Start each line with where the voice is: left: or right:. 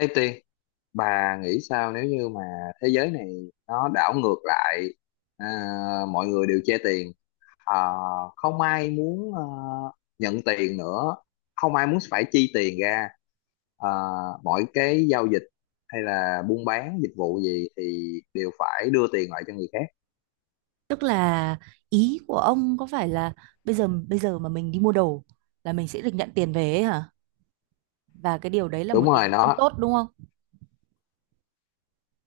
left: Thế Tiên, bà nghĩ sao nếu như mà thế giới này nó đảo ngược lại? à, Mọi người đều che tiền, à, không ai muốn nhận tiền nữa, không ai muốn phải chi tiền ra, à, mọi cái giao dịch hay là buôn bán dịch vụ gì thì đều phải đưa tiền lại cho người khác.
right: Tức là ý của ông có phải là bây giờ mà mình đi mua đồ là mình sẽ được nhận tiền về ấy hả? Và cái điều đấy là
left: Đúng
right: một điều
left: rồi,
right: không
left: nó
right: tốt đúng không?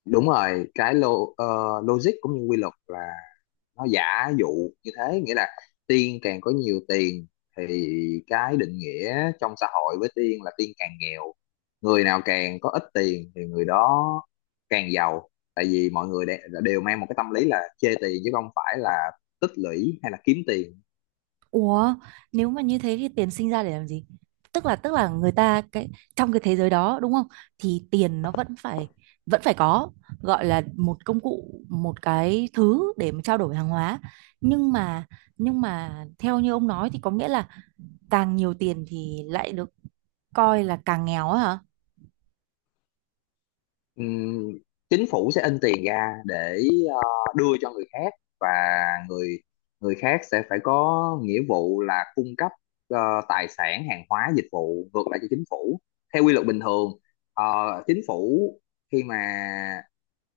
left: đúng rồi, cái lo, ờ, logic cũng như quy luật nó giả dụ như thế, nghĩa là tiên càng có nhiều tiền thì cái định nghĩa trong xã hội với tiên là tiên càng nghèo. Người nào càng có ít tiền thì người đó càng giàu, tại vì mọi người đều mang một cái tâm lý là chê tiền chứ không phải là tích lũy hay là kiếm tiền.
right: Ủa, nếu mà như thế thì tiền sinh ra để làm gì? Tức là người ta cái, trong cái thế giới đó đúng không? Thì tiền nó vẫn phải có, gọi là một công cụ, một cái thứ để mà trao đổi hàng hóa. Nhưng mà nhưng mà theo như ông nói thì có nghĩa là càng nhiều tiền thì lại được coi là càng nghèo á hả?
left: Ừm, Chính phủ sẽ in tiền ra để ờ, đưa cho người khác, và người người khác sẽ phải có nghĩa vụ là cung cấp ờ, tài sản, hàng hóa, dịch vụ ngược lại cho chính phủ theo quy luật bình thường. ờ, Chính phủ khi mà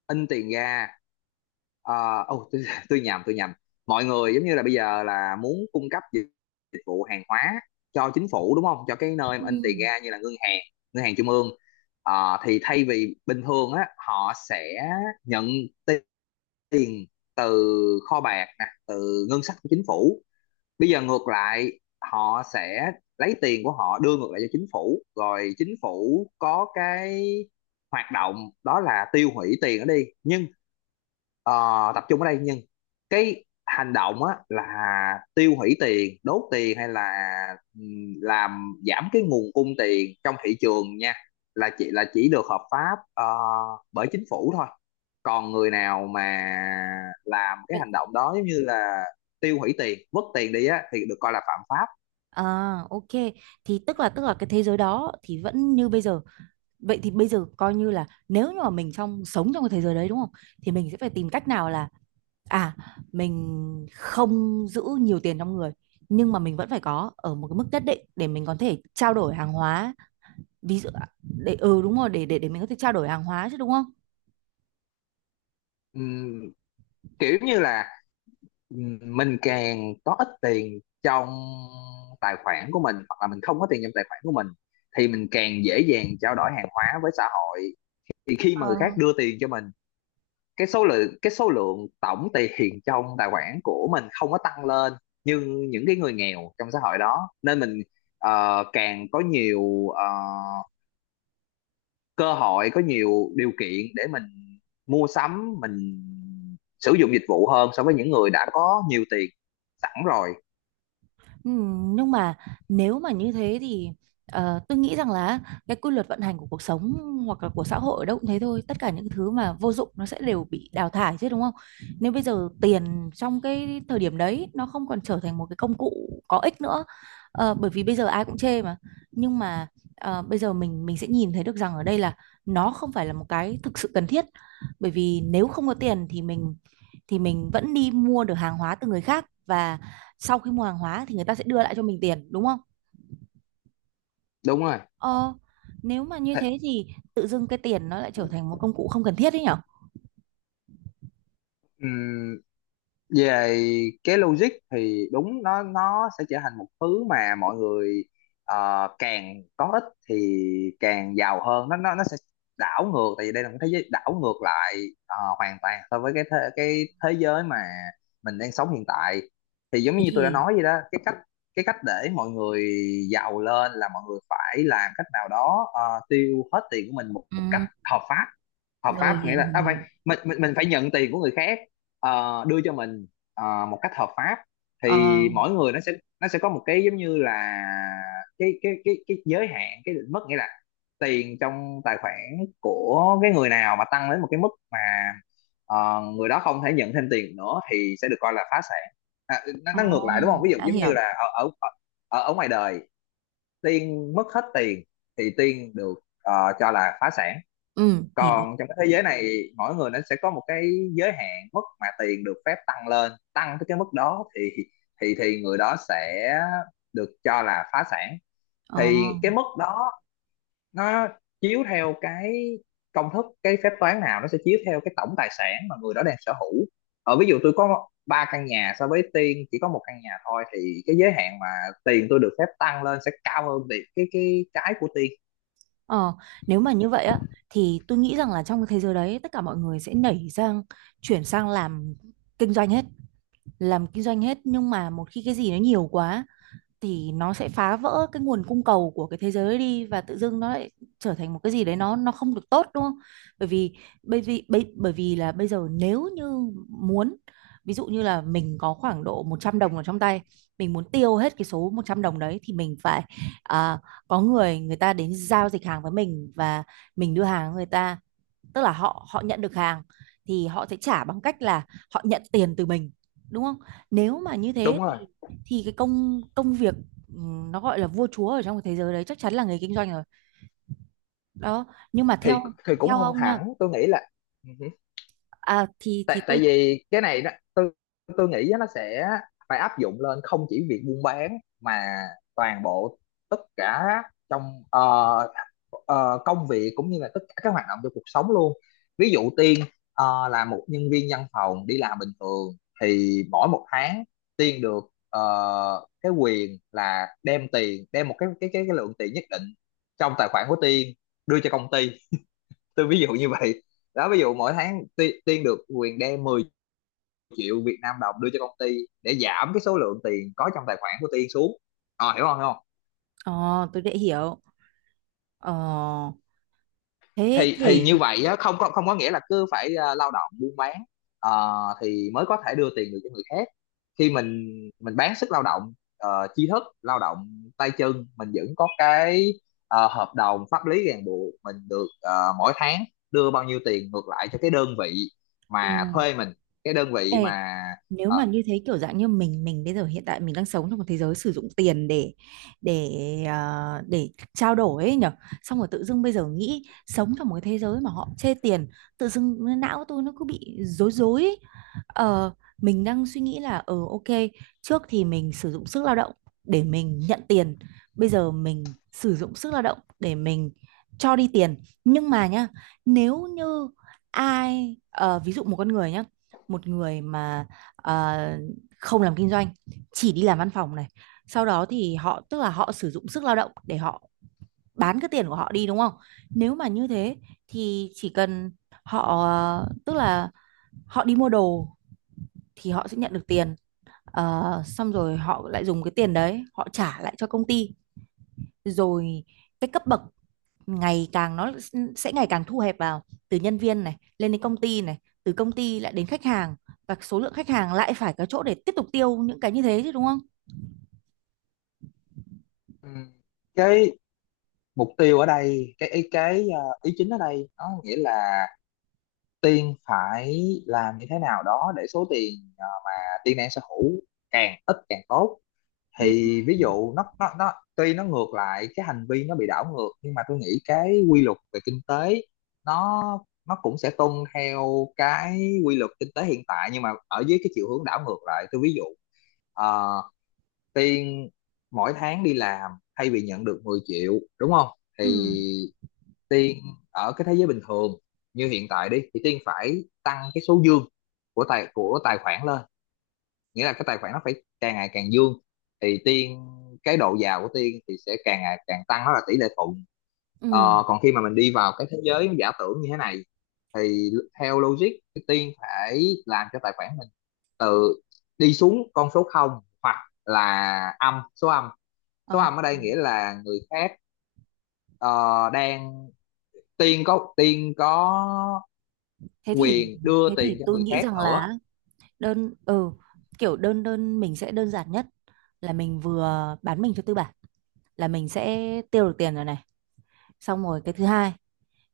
left: in tiền ra, ờ, ô, tôi, tôi nhầm, mọi người giống như là bây giờ là muốn cung cấp dịch vụ, hàng hóa cho chính phủ, đúng không, cho cái nơi mà in tiền ra, như là ngân hàng, ngân hàng trung ương. Ờ, thì thay vì bình thường á họ sẽ nhận ti- tiền từ kho bạc nè, từ ngân sách của chính phủ. Bây giờ ngược lại họ sẽ lấy tiền của họ đưa ngược lại cho chính phủ, rồi chính phủ có cái hoạt động đó là tiêu hủy tiền đó đi. Nhưng ờ, tập trung ở đây, nhưng cái hành động á là tiêu hủy tiền, đốt tiền, hay là làm giảm cái nguồn cung tiền trong thị trường nha, là chỉ được hợp pháp bởi chính phủ thôi. Còn người nào mà làm cái
right: Ừ.
left: hành động đó, giống như là tiêu hủy tiền, vứt tiền đi á, thì được coi là phạm pháp.
right: À, ok. Thì tức là cái thế giới đó thì vẫn như bây giờ. Vậy thì bây giờ coi như là nếu như mà mình, trong sống trong cái thế giới đấy đúng không? Thì mình sẽ phải tìm cách nào là, à mình không giữ nhiều tiền trong người, nhưng mà mình vẫn phải có ở một cái mức nhất định để mình có thể trao đổi hàng hóa. Ví dụ để, đúng rồi, để mình có thể trao đổi hàng hóa chứ đúng không?
left: Ừm, Kiểu như là mình càng có ít tiền trong tài khoản của mình, hoặc là mình không có tiền trong tài khoản của mình, thì mình càng dễ dàng trao đổi hàng hóa với xã hội. Thì khi mà người khác đưa tiền cho mình, cái số lượng tổng tiền trong tài khoản của mình không có tăng lên như những cái người nghèo trong xã hội đó, nên mình càng có nhiều cơ hội, có nhiều điều kiện để mình mua sắm, mình sử dụng dịch vụ hơn so với những người đã có nhiều tiền sẵn rồi.
right: Nhưng mà nếu mà như thế thì, tôi nghĩ rằng là cái quy luật vận hành của cuộc sống hoặc là của xã hội đâu cũng thế thôi. Tất cả những thứ mà vô dụng nó sẽ đều bị đào thải chứ đúng không? Nếu bây giờ tiền trong cái thời điểm đấy nó không còn trở thành một cái công cụ có ích nữa, bởi vì bây giờ ai cũng chê mà. Nhưng mà, bây giờ mình sẽ nhìn thấy được rằng ở đây là nó không phải là một cái thực sự cần thiết, bởi vì nếu không có tiền thì mình, thì mình vẫn đi mua được hàng hóa từ người khác, và sau khi mua hàng hóa thì người ta sẽ đưa lại cho mình tiền đúng không?
left: Đúng rồi.
right: ờ Nếu mà như
left: Thế,
right: thế thì tự dưng cái tiền nó lại trở thành một công cụ không cần thiết đấy nhở.
left: về cái logic thì đúng, nó sẽ trở thành một thứ mà mọi người càng có ít thì càng giàu hơn. Nó sẽ đảo ngược, tại vì đây là một thế giới đảo ngược lại hoàn toàn so với cái thế giới mà mình đang sống hiện tại. Thì giống
right: Thế
left: như tôi đã
right: thì,
left: nói vậy đó, cái cách để mọi người giàu lên là mọi người phải làm cách nào đó tiêu hết tiền của mình một
right: ừ,
left: cách hợp pháp. Hợp
right: rồi.
left: pháp nghĩa
right: Hiểu
left: là phải
right: hiểu.
left: mình phải nhận tiền của người khác đưa cho mình một cách hợp pháp.
right: ờ
left: Thì mỗi người nó sẽ có một cái giống như là cái giới hạn, cái định mức, nghĩa là tiền trong tài khoản của cái người nào mà tăng đến một cái mức mà người đó không thể nhận thêm tiền nữa thì sẽ được coi là phá sản. à,
right: ờ,
left: nó ngược lại đúng không? Ví dụ
right: đã
left: giống như
right: hiểu.
left: là ở ở ở ở ngoài đời, Tiên mất hết tiền thì Tiên được ờ, cho là phá sản.
right: Ừ, hiểu.
left: Còn trong cái thế giới này, mỗi người nó sẽ có một cái giới hạn mức mà tiền được phép tăng lên, tăng tới cái mức đó thì người đó sẽ được cho là phá sản.
right: ờ
left: Thì cái mức đó nó chiếu theo cái công thức, cái phép toán nào nó sẽ chiếu theo cái tổng tài sản mà người đó đang sở hữu. Ở ví dụ, tôi có ba căn nhà so với Tiên chỉ có một căn nhà thôi, thì cái giới hạn mà tiền tôi được phép tăng lên sẽ cao hơn việc cái của Tiên.
right: ờ Nếu mà như vậy á, thì tôi nghĩ rằng là trong cái thế giới đấy tất cả mọi người sẽ nảy sang, chuyển sang làm kinh doanh hết. Làm kinh doanh hết, nhưng mà một khi cái gì nó nhiều quá thì nó sẽ phá vỡ cái nguồn cung cầu của cái thế giới đi, và tự dưng nó lại trở thành một cái gì đấy, nó không được tốt đúng không? Bởi vì bởi vì là bây giờ nếu như muốn, ví dụ như là mình có khoảng độ 100 đồng ở trong tay, mình muốn tiêu hết cái số 100 đồng đấy thì mình phải, à, có người người ta đến giao dịch hàng với mình, và mình đưa hàng người ta, tức là họ họ nhận được hàng thì họ sẽ trả bằng cách là họ nhận tiền từ mình đúng không? Nếu mà như thế
left: Đúng
right: thì,
left: rồi.
right: cái công công việc, nó gọi là vua chúa ở trong cái thế giới đấy chắc chắn là người kinh doanh rồi đó. Nhưng mà
left: thì
right: theo,
left: thì cũng không
right: ông nha.
left: hẳn, tôi nghĩ là ừ hử.
right: Thì
left: Tại
right: thì
left: tại vì cái này đó, tôi nghĩ á, nó sẽ phải áp dụng lên không chỉ việc buôn bán mà toàn bộ, tất cả trong công việc cũng như là tất cả các hoạt động trong cuộc sống luôn. Ví dụ Tiên là một nhân viên văn phòng đi làm bình thường, thì mỗi một tháng Tiên được cái quyền là đem một cái lượng tiền nhất định trong tài khoản của Tiên đưa cho công ty. Tôi ví dụ như vậy đó. Ví dụ mỗi tháng Tiên được quyền đem 10 triệu Việt Nam đồng đưa cho công ty để giảm cái số lượng tiền có trong tài khoản của Tiên xuống. Ờ, hiểu không, hiểu không?
right: tôi đã hiểu. ờ, Thế
left: Thì
right: thì,
left: như vậy á, không có nghĩa là cứ phải lao động, buôn bán ờ, thì mới có thể đưa tiền được cho người khác. Khi mình bán sức lao động, tri thức lao động, tay chân, mình vẫn có cái hợp đồng pháp lý ràng buộc mình được mỗi tháng đưa bao nhiêu tiền ngược lại cho cái đơn vị
right: ừ,
left: mà thuê mình, cái đơn vị
right: ê,
left: mà
right: nếu
left: ờ,
right: mà như thế kiểu dạng như mình bây giờ hiện tại mình đang sống trong một thế giới sử dụng tiền để, để để trao đổi ấy nhở, xong rồi tự dưng bây giờ nghĩ sống trong một cái thế giới mà họ chê tiền, tự dưng não tôi nó cứ bị rối rối ấy. Ờ, mình đang suy nghĩ là, ok, trước thì mình sử dụng sức lao động để mình nhận tiền, bây giờ mình sử dụng sức lao động để mình cho đi tiền. Nhưng mà nhá, nếu như ai, ví dụ một con người nhá, một người mà, ờ, không làm kinh doanh, chỉ đi làm văn phòng này, sau đó thì họ, tức là họ sử dụng sức lao động để họ bán cái tiền của họ đi đúng không? Nếu mà như thế thì chỉ cần họ, tức là họ đi mua đồ thì họ sẽ nhận được tiền. Ờ, xong rồi họ lại dùng cái tiền đấy họ trả lại cho công ty, rồi cái cấp bậc ngày càng, nó sẽ ngày càng thu hẹp vào, từ nhân viên này lên đến công ty này, từ công ty lại đến khách hàng, và số lượng khách hàng lại phải có chỗ để tiếp tục tiêu những cái như thế chứ đúng không?
left: ừ. Cái mục tiêu ở đây, cái ý cái ờ, ý chính ở đây nó nghĩa là Tiên phải làm như thế nào đó để số tiền mà Tiên đang sở hữu càng ít càng tốt.
right: Ừ.
left: Thì ví dụ nó tuy nó ngược lại, cái hành vi nó bị đảo ngược, nhưng mà tôi nghĩ cái quy luật về kinh tế nó nó cũng sẽ tuân theo cái quy luật kinh tế hiện tại nhưng mà ở dưới cái chiều hướng đảo ngược lại. Tôi ví dụ ờ, Tiên mỗi tháng đi làm, thay vì nhận được 10 triệu đúng không?
right: Ừ.
left: Thì Tiên ở cái thế giới bình thường như hiện tại đi thì Tiên phải tăng cái số dương của tài khoản lên, nghĩa là cái tài khoản nó phải càng ngày càng dương, thì tiên cái độ giàu của tiên thì sẽ càng ngày càng tăng, đó là tỷ lệ thuận.
right: Ừ.
left: Ờ, còn khi mà mình đi vào cái thế giới giả tưởng như thế này thì theo logic thì tiên phải làm cho tài khoản mình từ đi xuống con số không, hoặc là âm, số âm. Số
right: Ờ.
left: âm ở đây nghĩa là người khác ờ, đang tiên có
right: Thế thì,
left: quyền đưa tiền cho
right: tôi
left: người
right: nghĩ
left: khác
right: rằng
left: nữa.
right: là, đơn ừ, kiểu đơn, mình sẽ đơn giản nhất là mình vừa bán mình cho tư bản là mình sẽ tiêu được tiền rồi này. Xong rồi cái thứ hai,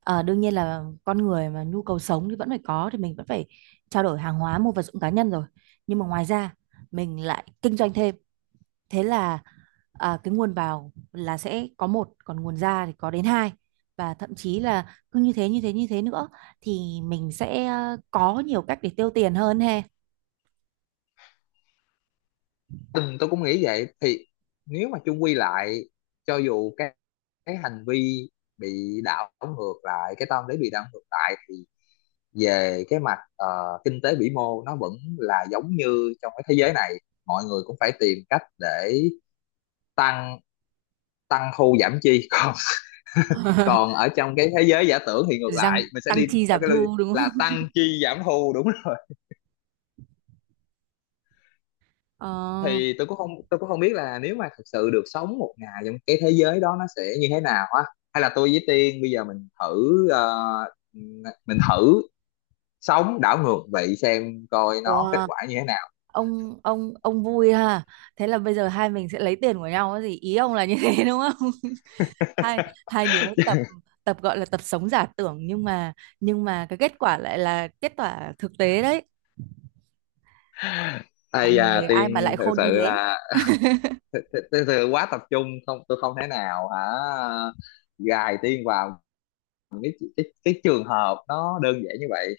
right: ờ, đương nhiên là con người mà nhu cầu sống thì vẫn phải có, thì mình vẫn phải trao đổi hàng hóa mua vật dụng cá nhân rồi, nhưng mà ngoài ra mình lại kinh doanh thêm, thế là, cái nguồn vào là sẽ có một, còn nguồn ra thì có đến hai, và thậm chí là cứ như thế như thế như thế nữa, thì mình sẽ, có nhiều cách để tiêu tiền hơn he.
left: Ừ, tôi cũng nghĩ vậy. Thì nếu mà chung quy lại, cho dù cái hành vi bị đảo ngược lại, cái tâm lý bị đảo ngược lại, thì về cái mặt kinh tế vĩ mô nó vẫn là giống như trong cái thế giới này, mọi người cũng phải tìm cách để tăng, tăng thu giảm chi còn còn ở trong cái thế giới giả tưởng thì ngược lại
right: Răng
left: mình sẽ
right: tăng
left: đi
right: chi
left: theo
right: giảm
left: cái
right: thu đúng không?
left: là tăng chi giảm thu, đúng rồi.
right: Ờ.
left: Thì tôi cũng không biết là nếu mà thực sự được sống một ngày trong cái thế giới đó nó sẽ như thế nào á, hay là tôi với Tiên bây giờ mình thử sống đảo ngược vậy xem coi nó kết
right: Wow.
left: quả như thế nào.
right: Ông vui ha. Thế là bây giờ hai mình sẽ lấy tiền của nhau cái gì? Ý ông là như thế đúng không? Hai hai đứa tập tập gọi là tập sống giả tưởng, nhưng mà, cái kết quả lại là kết quả thực tế đấy.
left: Ây
right: Làm
left: da,
right: người ai mà
left: Tiên
right: lại
left: thực
right: khôn
left: sự
right: như thế.
left: là thực sự quá tập trung, không, tôi không thể nào hả gài Tiên vào cái trường hợp nó đơn giản như vậy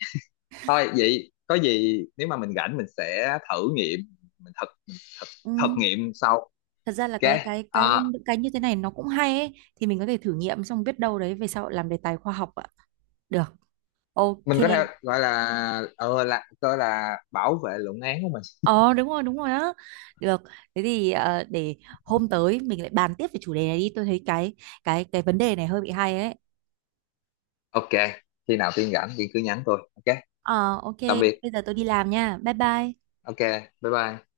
left: thôi. Vậy có gì nếu mà mình rảnh mình sẽ thử nghiệm, mình thực thực,
right: Ừ.
left: thực nghiệm sau.
right: Thật ra là
left: Ok,
right: cái
left: à,
right: những cái như thế này nó cũng hay ấy, thì mình có thể thử nghiệm, xong biết đâu đấy về sau làm đề tài khoa học ạ. Được. Ok.
left: mình có thể gọi là là coi là bảo vệ luận án của mình.
right: Ờ đúng rồi, đúng rồi á. Được, thế thì, để hôm tới mình lại bàn tiếp về chủ đề này đi. Tôi thấy cái, vấn đề này hơi bị hay ấy.
left: Ok, khi nào Tiên rảnh Tiên cứ nhắn tôi. Ok,
right: Ờ, ok,
left: tạm biệt.
right: bây giờ tôi đi làm nha. Bye bye.
left: Ok, bye bye.